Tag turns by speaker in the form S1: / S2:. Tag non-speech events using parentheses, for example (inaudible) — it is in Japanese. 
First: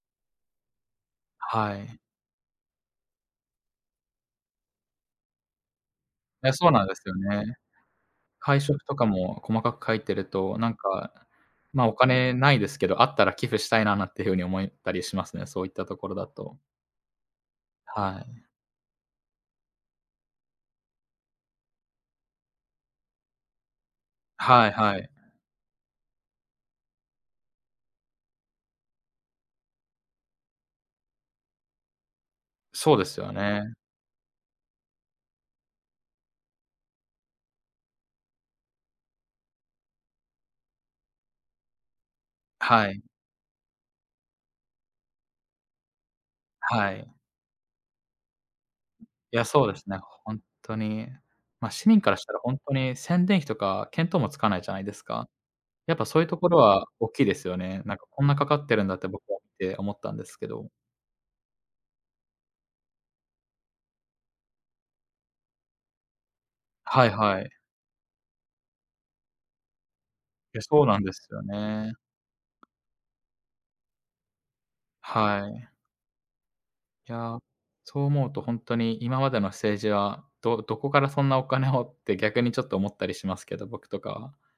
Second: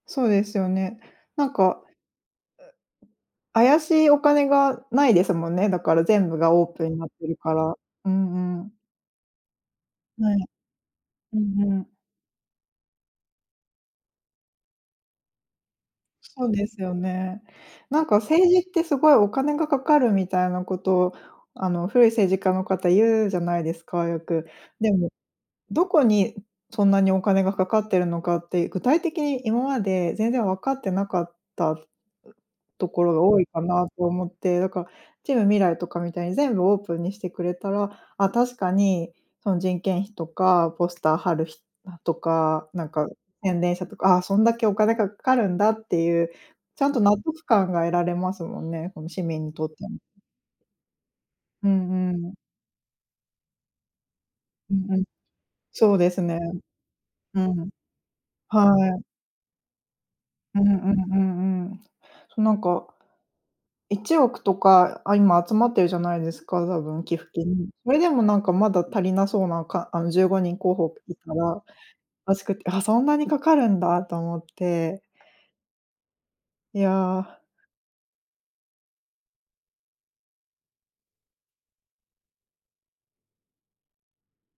S1: そうですよね、なん
S2: は
S1: か
S2: い。
S1: 怪しいお金がないですもんね、だから全部
S2: い
S1: が
S2: や、
S1: オー
S2: そうな
S1: プ
S2: ん
S1: ン
S2: で
S1: にな
S2: す
S1: っ
S2: よ
S1: てるか
S2: ね。
S1: ら、うん
S2: 会
S1: うん。
S2: 食とかも細かく書いてる
S1: はい。
S2: と、なんか、
S1: うんう
S2: ま、
S1: ん。
S2: お金ないですけど、あったら寄付したいななんていう風に思ったりしますね、そういったところだ
S1: そう
S2: と。
S1: ですよね。なんか
S2: はい。
S1: 政治ってすごいお金がかかるみたいなことを、あの古い政治家の方言うじゃないですか、よく。
S2: はい
S1: で
S2: はい。
S1: もどこに、そんなにお金がかかっているのかって、具体的に今まで全然わかってなかった、と
S2: そう
S1: こ
S2: で
S1: ろ
S2: す
S1: が
S2: よ
S1: 多いか
S2: ね。
S1: なと思って、だから、チームみらいとかみたいに全部オープンにしてくれたら、あ、確かに、その人件費とか、ポスター貼るひとか、なん
S2: はい。
S1: か宣伝者とか、あ、そんだけお金がかかるんだっていう、ちゃ
S2: は
S1: んと納
S2: い。
S1: 得感が得られますもんね、こ
S2: (unintelligible)
S1: の市
S2: いや、
S1: 民に
S2: そ
S1: とっ
S2: う
S1: て
S2: ですね、
S1: も。
S2: 本当に。
S1: う
S2: ま、市民
S1: ん
S2: からし
S1: うん。
S2: たら本当に宣伝費とか見当もつかないじゃ
S1: う
S2: ない
S1: ん
S2: で
S1: うん、
S2: すか。
S1: そ
S2: やっ
S1: う
S2: ぱ
S1: で
S2: そ
S1: す
S2: ういうと
S1: ね。
S2: ころは大きいで
S1: う
S2: すよ
S1: ん。
S2: ね。なんかこんなかかってる
S1: は
S2: んだっ
S1: い。
S2: て僕は見て思ったんですけ
S1: うんう
S2: ど。
S1: んうんうん、そうなんか、1億とか、あ、今集まってるじゃないですか、多分
S2: はい
S1: 寄付
S2: はい。
S1: 金。それでもなんかまだ足りなそうなか、あのじゅうごに
S2: い
S1: ん
S2: や、
S1: 候
S2: そう
S1: 補
S2: なんで
S1: い
S2: す
S1: た
S2: よ
S1: ら、
S2: ね。
S1: あしかけ、あ、そんなにかかるんだと思って。
S2: はい。
S1: い
S2: い
S1: や。
S2: や、そう思うと本当に今までの政治は、どどこからそんなお金をって逆にちょっと思ったりしますけど、僕とかは。